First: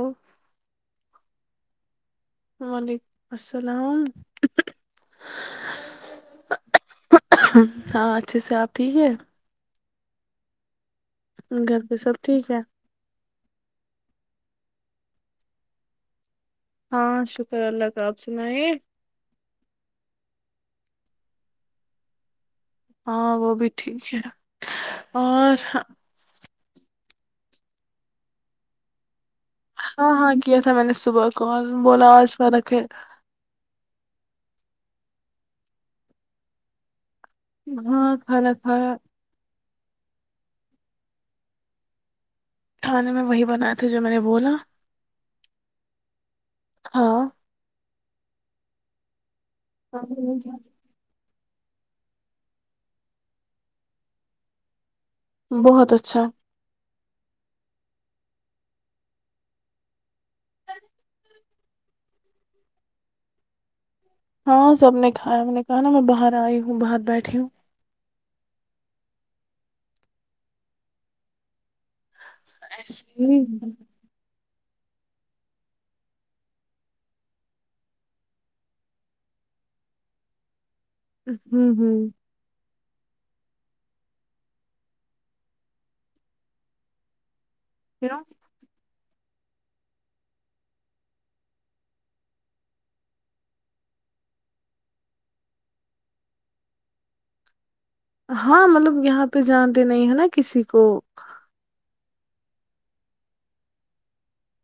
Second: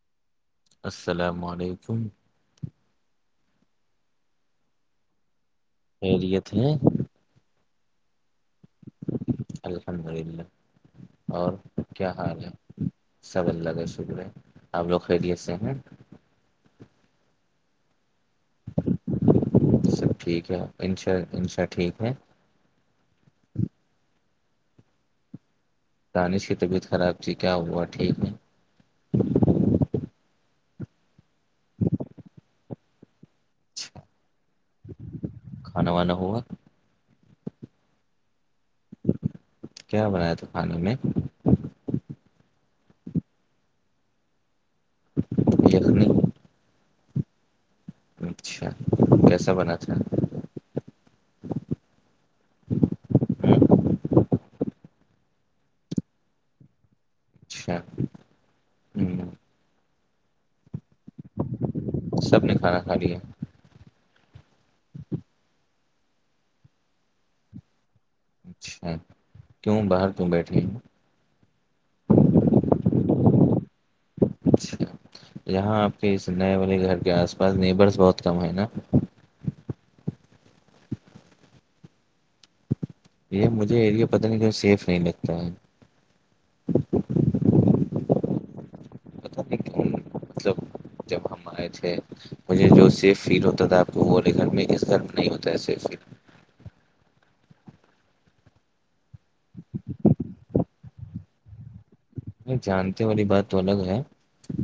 ا السلام علیکم وعلیکم السلام خیریت ہے ہاں اچھے سے آپ ٹھیک ہے الحمد للہ اور گھر پہ کیا سب حال ٹھیک ہے سب اللہ کا شکر ہے آپ لوگ خیریت سے ہیں ہاں شکر اللہ کا آپ سنائیے سب ٹھیک ہے ان شاء انشاء ٹھیک ہے ہاں وہ بھی ٹھیک ہے اور دانش کی طبیعت خراب تھی کیا ہوا ٹھیک نہیں ہاں ہاں کیا تھا میں نے صبح کوال بولا آج فرق ہے اچ کھانا وانا ہوا ہاں خرا خرا کیا بنایا تو کھانے میں کھانے میں وہی بنائے تھے جو میں نے بولا گلنی ہاں اچھا کیسا بناات ہاں کیا ہوں، بہت اچھا اچھا ہ سب نے کھانا کھا لیا ہاں سب نے کھایا ان نے کہا نا میں باہر آئی ہوں باہر بیٹھی ہوں اچھا کیوں باہر کیوں بیٹھ رہے ہیں ایس اچھا یہاں آپ کے نئے والے گھر کے آس پاس نیبرس بہت کم ہے نا ہوں ہوں یہ مجھے اییریا پتہ نہیں کہ سیف نہیں لگتا ہے پھروں پت نہیں کہ مط سب جب ہم آئے تھے مجھے جو سیف فیل ہوتا تھا آپ کو وہے گھر میں اس گھر نہیں ہوتا ہے سیف فیل ہاں مطلب یہاں پہ جانتے نہیں ہیں نا کسی کو جانتے والی بات تو الگ ہے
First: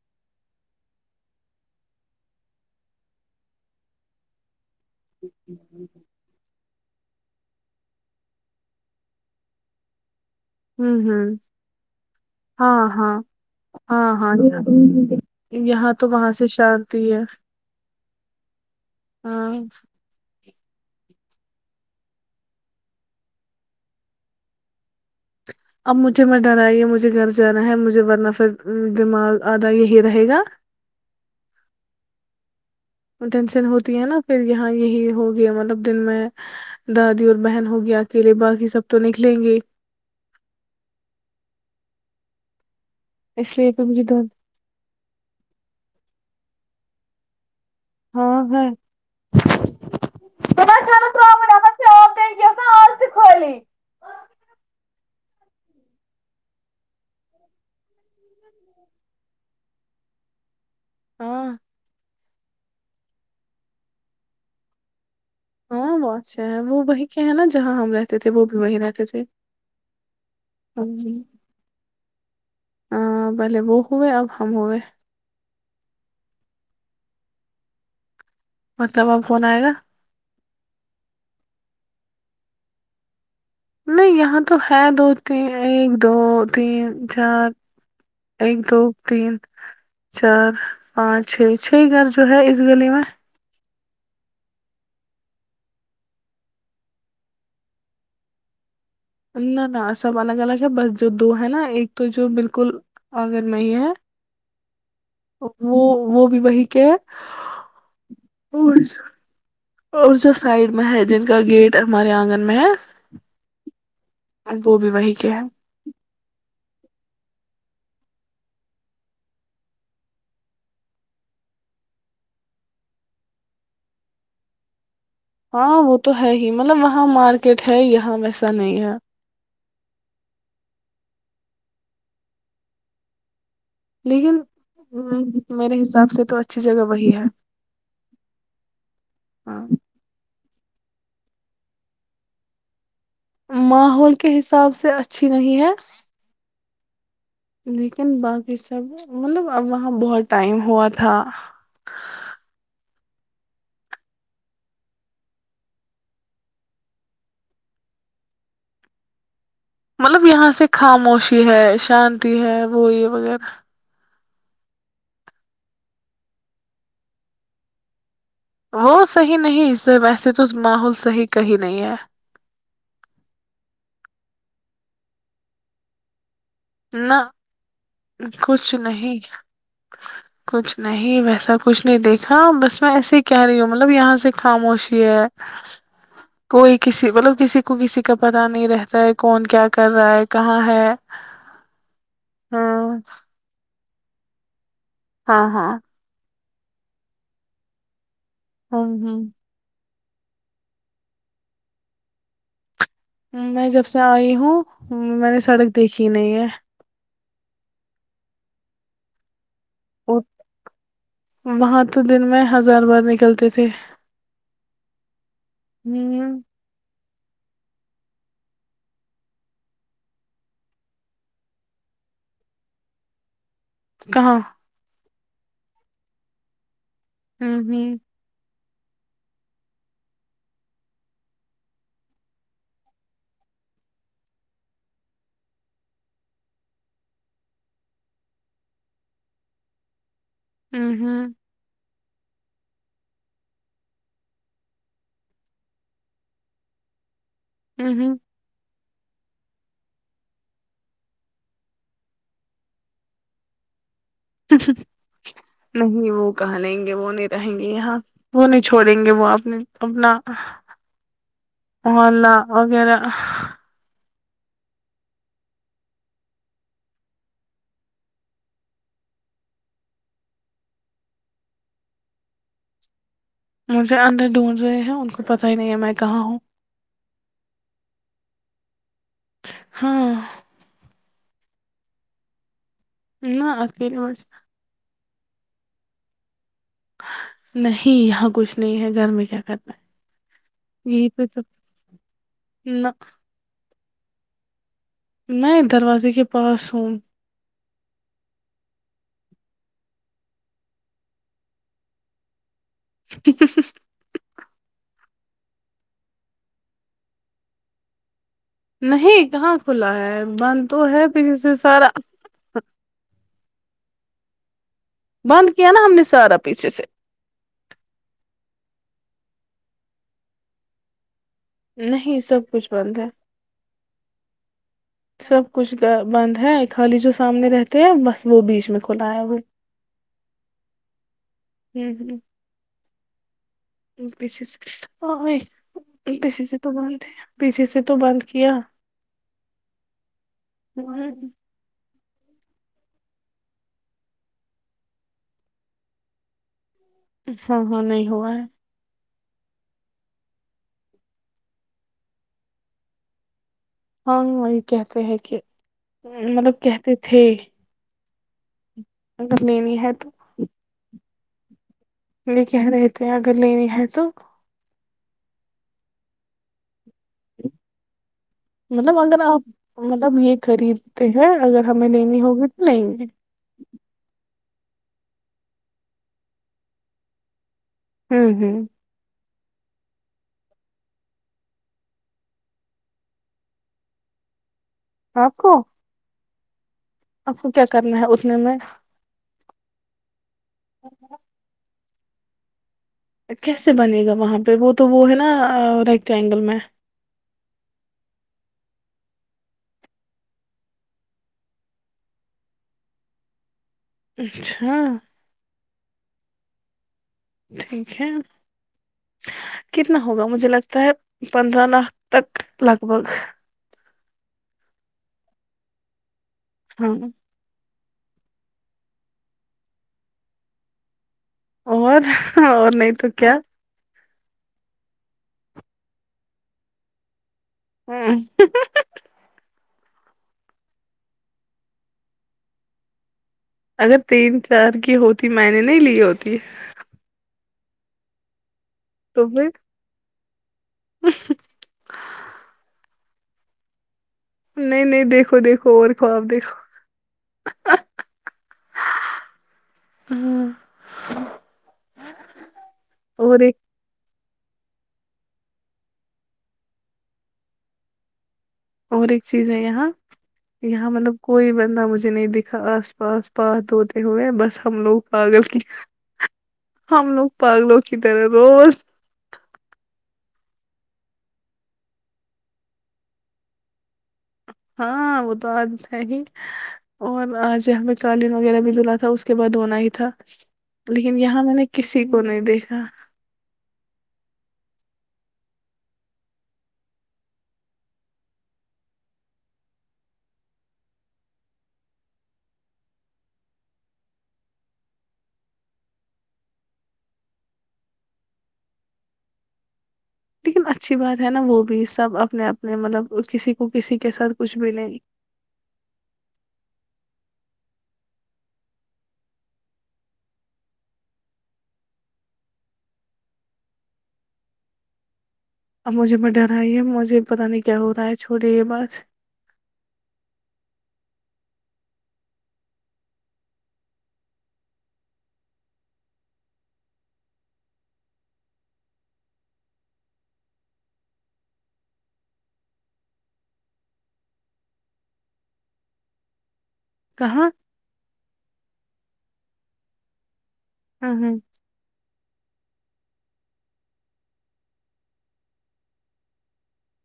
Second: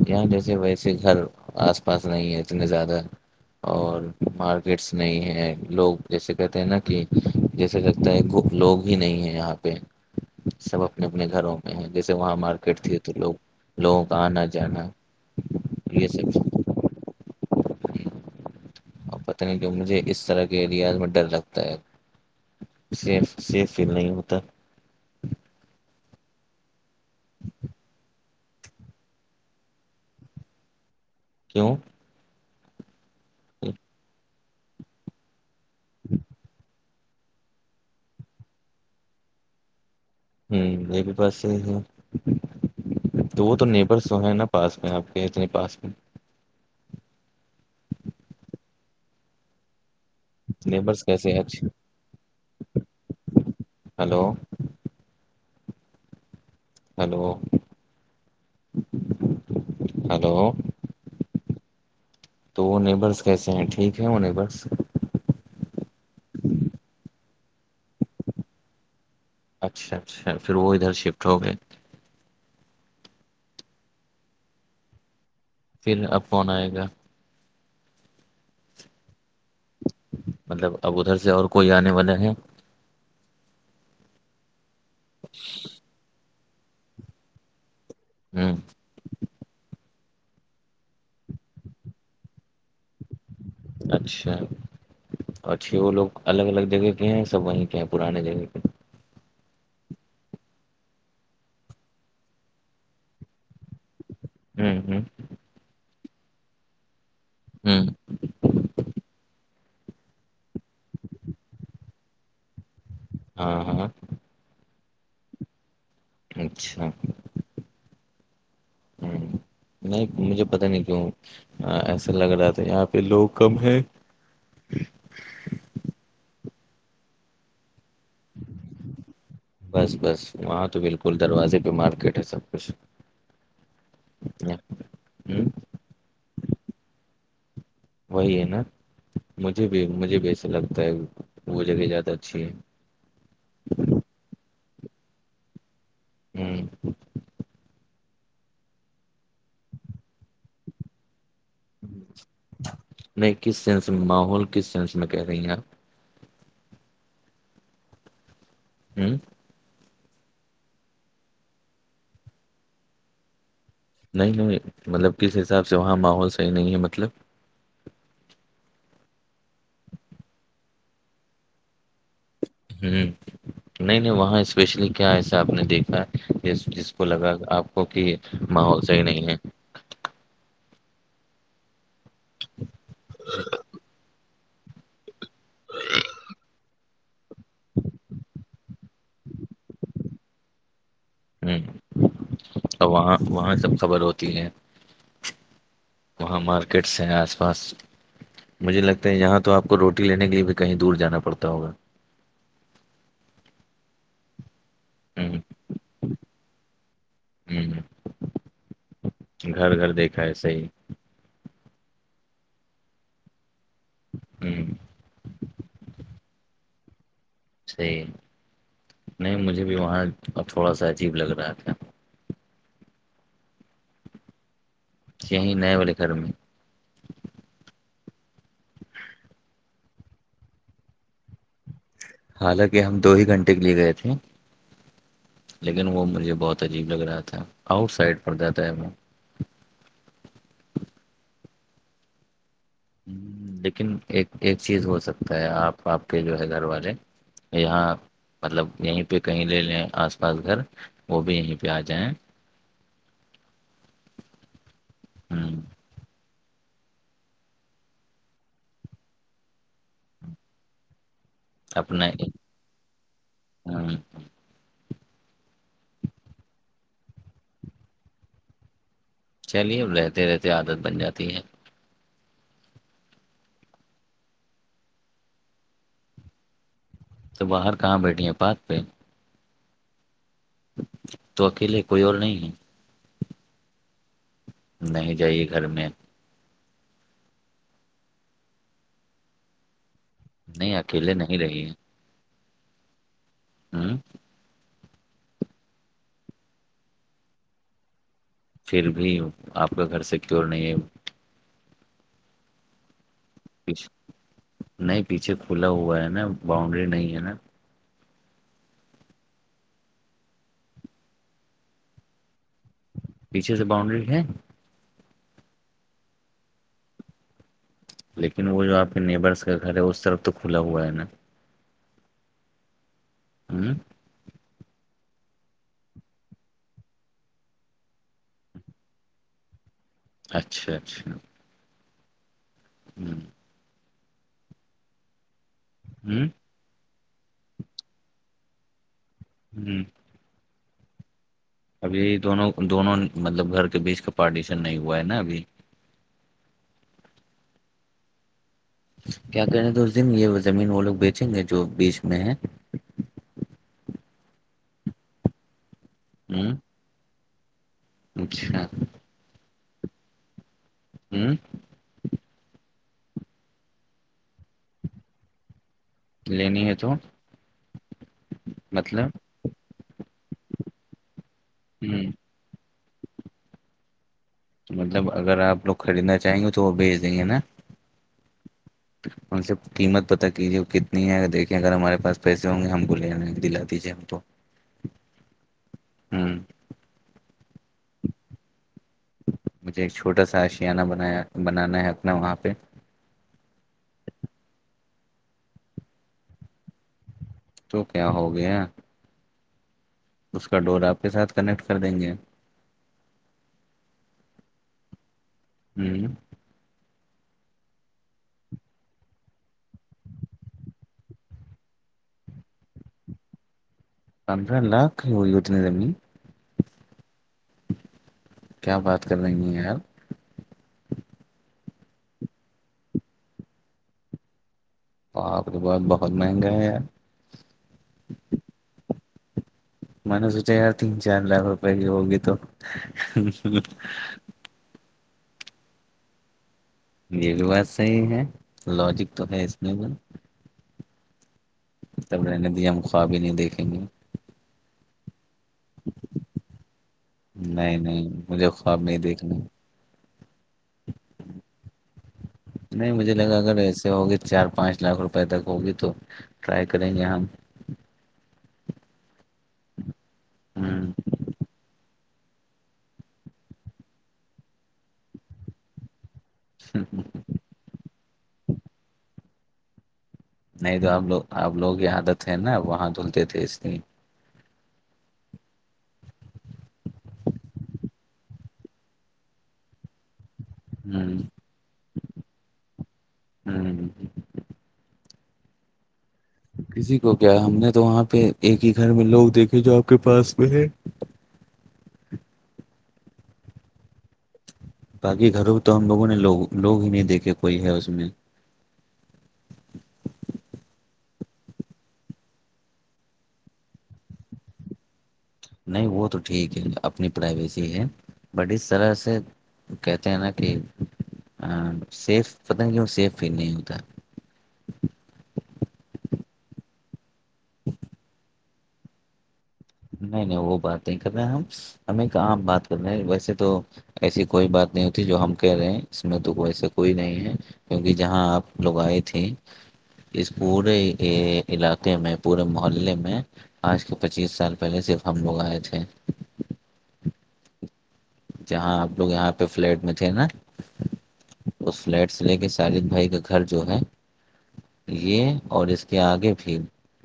یہاں جیسے ویسے گھر آس پاس نہیں ہے اتنے زیادہ اور مارکیٹس نہیں ہے لوگ جیسے کہتے ہیں نا کہ جیسے لگتا ہے لوگ ہی نہیں ہے یہاں پہ سب ہوں اپنے اپنے ہوں گھروں میں ہے جیسے وہاں ہمارے ہاں ہاں ہاں ہاں جانا یہاں تو یہ وہاں سب سے شانتی ہے اور پتہ ہاں نہیں کہ مجھے اس طرح کے ایریاد میں ڈر لگتا ہے سیف سیف فیل نہیں ہوتا اب مجھے میں ڈرآئی ہے مجھے گھر جانا ہے مجھے ورنہ دماغ آدھا یہی رہے گا کیوں ٹینشن ہوتی ہے نا پھر یہاں یہی ہو گیا مطلب دن میں دادی اور بہن ہوگی اکیلے باقی سب تو نکلیں گے ایک بھی بس یہی ہے تو اس وہ تو لیے مجھے نیبرس ڈر ہے نا پاس میں آپ کے نہیں پاس میں ہاں ہے نیبرس کیسے اج ہیلو ہیلو ہیلو ہاں تو وہ نیبرس کیسے ہیں ٹھیک ہے وہ نیبرس ہاں وہ اچھا ہے وہ وہ کے ہیں نا جہاں ہم رہتے تھے وہ بھی وہ رہتے تھے اچھا اچھا پھر وہ ادھر شفٹ ہو گئے ہے پہلے وہ ہوئے اب ہم ہوئے پھر اب کون آئے گا مطلب اب قون آئے گا مطلب اب ادھر سے اور کوئی آنے والا ہے نہیں یہاں تو ہے دو تین ایک دو تین چار ہوں ایک دو تین چار پانچ چھ چھ گھر جو ہے اس گلی میں اچھا اور چھ وہ لوگ الگ الگ جگہ کے ہیں سب وہیں کے ہیں پرانے جگہ کے نہ نہ سب الگ الگ ہے بس جو دو ہے نا ایک تو جو بالکل اگر میں ہی ہے ہوں ہوں وہ وہ بھی وہی کے ہے ہوں اور اور جو سائڈ میں ہے جن کا گیٹ ہمارے آنگن میں ہے ہاں ہاں اور وہ بھی وہی کے ہیں اچھا ہوں، [inaudible] نہیں مجھے پتاہ نہیں کیوں ایسا لگ رہا تھا یہاں پہ لوگ کم ہیں ہاں وہ تو ہے ہی مطلب وہاں مارکیٹ ہے یہاں ویسا نہیں ہے بس بس وہاں تو بالکل دروازے پہ مارکیٹ ہے سب کچھ لیکن ہ میرے حساب سے تو اچھی جگہ وہی ہے وہی ہے نا ہاں مجھے بھی مجھے بھی ایسا لگتا ہے وہ جگہ زیادہ اچھی ہے ماحول کے حساب سے اچھی نہیں ہے ہوں لیکن باقی سب مطلب اب وہاں بہت ٹائم ہوا تھا نہیں کس سینس میں ماحول کس سینس میں کہہ رہی ہیں آپ ہوں مطلب یہاں سے خاموشی ہے شانتی ہے وہ یہ وغیرہ نہیں نہیں مطلب کس حساب سے وہاں ماحول صحیح نہیں ہے مطلب وہ صحیح نہیں ویسے تو ماحول صحیح کا ہی نہیں ہے ہوں نہیں نہیں وہاں اسپیشلی کیا ایسا آپ نے دیکھا ہے ج جس کو نہ لگا آپ کو کہ ماحول صحیح نہیں ہے کچھ نہیں ویسا کچھ نہیں دیکھا بس میں ایسے ہی کہہ رہی ہوں مطلب یہاں سے خاموشی ہے کوئی کسی مطلب کسی کو کسی کا پتاہ نہیں رہتا ہے کون کیا کر رہا ہے کہاں ہے ہوں اور ہ وہاں وہاں سب خبر ہوتی ہیں ہاں ہاں وہاں مارکیٹس ہیں آس پاس مجھے ہ لگتا ہے ہ یہاں تو آپ کو روٹی لینے کے لیے بھی کہیں دور جانا پڑتا ہوگا میں جب سے آئی ہوں میں ہوں نے سڑک دیکھی نہیں ہے ہوں گھر گھر اور دیکھا ہے صحی وہاں تو دن میں ہزار بار نکلتے تھے کہ نہیںی صحیح ہے نہیں مجھے بھی وہاں ا تھوڑا سا عجیب لگ رہا تھا کہاں یہیں نئے والے گھر میں ہوں ہوں [inaudible] حالانکہ ہم دو ہی گھنٹے کے لیے گئے تھے لیکن وہ مجھے بہت عجیب لگ رہا تھا آؤٹ سائڈ پڑتاات تھا میں ہوں ہوں ہ لیکن ایک ایک چیز ہو سکتا ہے آپ آپ کے جو ہے گھر والے یہاں ہوں مطلب یہیں پہ کہیں لے لیں آس پاس گھر وہ بھی یہیں پہ آ جائیں تسا ہوں، نہیں وہ کہ لیں گے وہ نہیں رہیں گے یہاں وہ نہیں چھوڑیں گے وہ اپنے اپنا اپنا ایک- ہولہ وغیرہ ہاں چلیے اب رہتے رہتے عادت بن جاتی ہے مجھے اندر ڈونڈ رہے ہیں ان کو پتا ہی نہیں ہے میں کہاں ہوں تو باہر کہاں بیٹھی ہیں پات پہ ہاں تو اکیلے کوئی اور نہیں ہے نہ اخیر نہیں جائیے گھر میں نہیں یہاں کچھ نہیں ہے گھر میں کیا کرنا ہے نہیں یہ اکیلے پ نہیں تو رہیے نہ ہوں میں دروازے کے پاس ہوں پھر بھی آپ کا گھر سیکور نہیں ہے ج نہیں پیچھے کھلا ہوا ہے نا باؤنڈری نہیں ہے نا نہیں کہاں کھلا ہے بند تو ہے پھر اس سے سارا پیچھے سے باؤنڈری ہے بند کیا نا ہم نے سارا پیچھے سے لیکن وہ جو آپ کے نیبرس کا گھر ہے اس طرف تو کھلا ہوا ہے نا نہیں سب کچھ بند ہے ہوں سب کچھ بند ہے خالی جو سامنے رہتے ہیں بس وہ بیچ میں کھلا آیا ہوئے اچھا اچھا ہوں ہوں ہوں پیھے سےائی پی س سے تو بند ہے پیھے سے تو بند کیا جی ہ ابھی دونوں دونوں مطلب گھر کے بیچ کا پارٹیشن نہیں ہوا ہے نا ابھی ہاں ہاں نہیں ہوا ہے کیا کریں تو اس دن یہ زمین وہ لوگ بیچیں گے جو بیچ میں ہیں ہاں وہی کہتے ہیں کہ ہ مطلب کہتے تھے اچھا اگر لینی ہے تو ہوں لے کہ رہتے ہیں اگر لینی ہے تو لینی ہے تو مطلب اگر آپ مطلب یہ خریدتے ہیں اگر ہمیں ہ لینی ہوگی تو لیں گے مطلب اگر آپ لوگ خریدنا چاہیں گے تو وہ بھیج دیں گے نا ہوں ہوں ان سے قیمت پتہ کیجیے کتنی ہے اگر دیکھیں اگر ہمارے پاس پیسے ہوں گے ہم کو لے آنے دل دی جے ہم تو ہاں کوو ہوں آپ کو کیا کرنا ہے اتنے میں مجھے ایک چھوٹا سا آشیانہ بنایا بنانا ہے اپنا وہاں پہ کیسے بنے گا وہاں پہ وہ تو وہ ہے نا ریکٹ اینگل میں تو کیا ہو گیا اس کا ڈور آپ کے ساتھ کنیکٹ کر دیں گے اچھا ہوں ٹھیک ہے کتنا ہوگا مجھے لگتا ہے پندرہ لاکھ تک لگ بھگ پندرہ لاکھ ہی اتنے دمی ہاں کیا بات کر رہی ہیں یار اور اور نہیں تو کیا تو آپ کے پاس بہت مہنگا ہے یار ہاں منسوٹ ار تن چان لا بپ یہ ہوگ تو اگر تین چار کی ہوتی میں نے نہیں لی ہوتی یہ بھی بات صحیح ہے لوجک تو ہے اس میں ب وفت تب رہنے دیا ہم خواب ہی نہیں دیکھیں گے نہیں نہیں دیکھو دیکھو اور خواب دیکھو نہیں نہیں مجھے خواب نہیں دیکھنا ہ نہیں مجھے لگا اور اگر ایک ایسے ہوگی چار پانچ لاکھ روپے تک ہوگی تو ٹرائی کریں گے ہم اور ایک چیز ہے یہاں یہاں ہوں، مطلب کوئی بندہ مجھے مجھ نہیں دیکھا آس پاس پات دھوتے ہوئے بس ہم لوگ پاگل کی ہم لوگ پگ لو کی طرح روز نہیں تو آپ لوگ آپ لوگ یہ عادت ہے نا وہاں دھلتے تھے اس لی ہاں وہ تو آج ہے ہی اور آج ہم پ قالین وغیرہ بھیدا تھا اس کے بعد ہونا ہی تھا لیکن ہ یہاں میں نے کسی کو نہیں دیکھا ہوں کسی کو کیا ہم نے تو وہاں پہ ایک ہی گھر میں لوگ دیکھے جو آپ کے پاس میں ہے باقی گھروں پ تو ہم لوگوں نے لوگ لوگ ہی نہیں دیکھے کوئی ہے اس میں لیکن اچھی بات ہے نا وہ بھی سب اپنے اپنے مطلب کسی کو کسی کے ساتھ کچھ بھی نہیں نہیں وہ تو ٹھیک ہے اپنی پرائیویسی ہے بٹ اس طرح سے کہتے ہیں نا کہ سیف پتہ نہیں کیوں سیف فیل نہیں ہوتا اب مجھے میں ڈر آئی ہے مجھے پتہ نہیں کیا ہو رہا ہے چھوڑے یہ بعس نہیں نہیں وہ بات نہیں کر رہے ہم ہمیںام بات کر رہے ہیں ویسے تو ایسی کوئی بات نہیں ہوتی جو ہم کہہ رہے ہیں اس میں تو ایسے کوئی نہیں ہے کیونکہ جہاں آپ لوگ آئے تھے اس پورے علاقے میں پورے محلے میں آج کے پچیس سال پہلے صرف ہم لوگ آئے تھے کہاں جہاں آپ لوگ یہاں پہ فلیٹ میں تھے نا ہاں ہاں اس فلیٹ سے لے کے شالد بھائی کا گھر جو ہے یہ اور اس کے آگے بھی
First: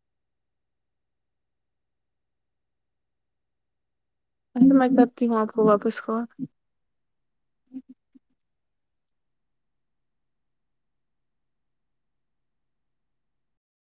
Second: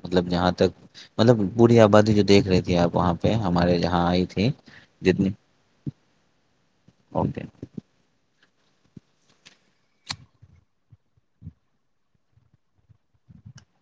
مطلب جہاں تک مطلب بورری آبادی جو دیکھ رہی تھی آپ وہاں پہ ہمارے جہاں آئی تھی اسا میں کرتی جتنی ہوں آپ کو واپس کو اوکے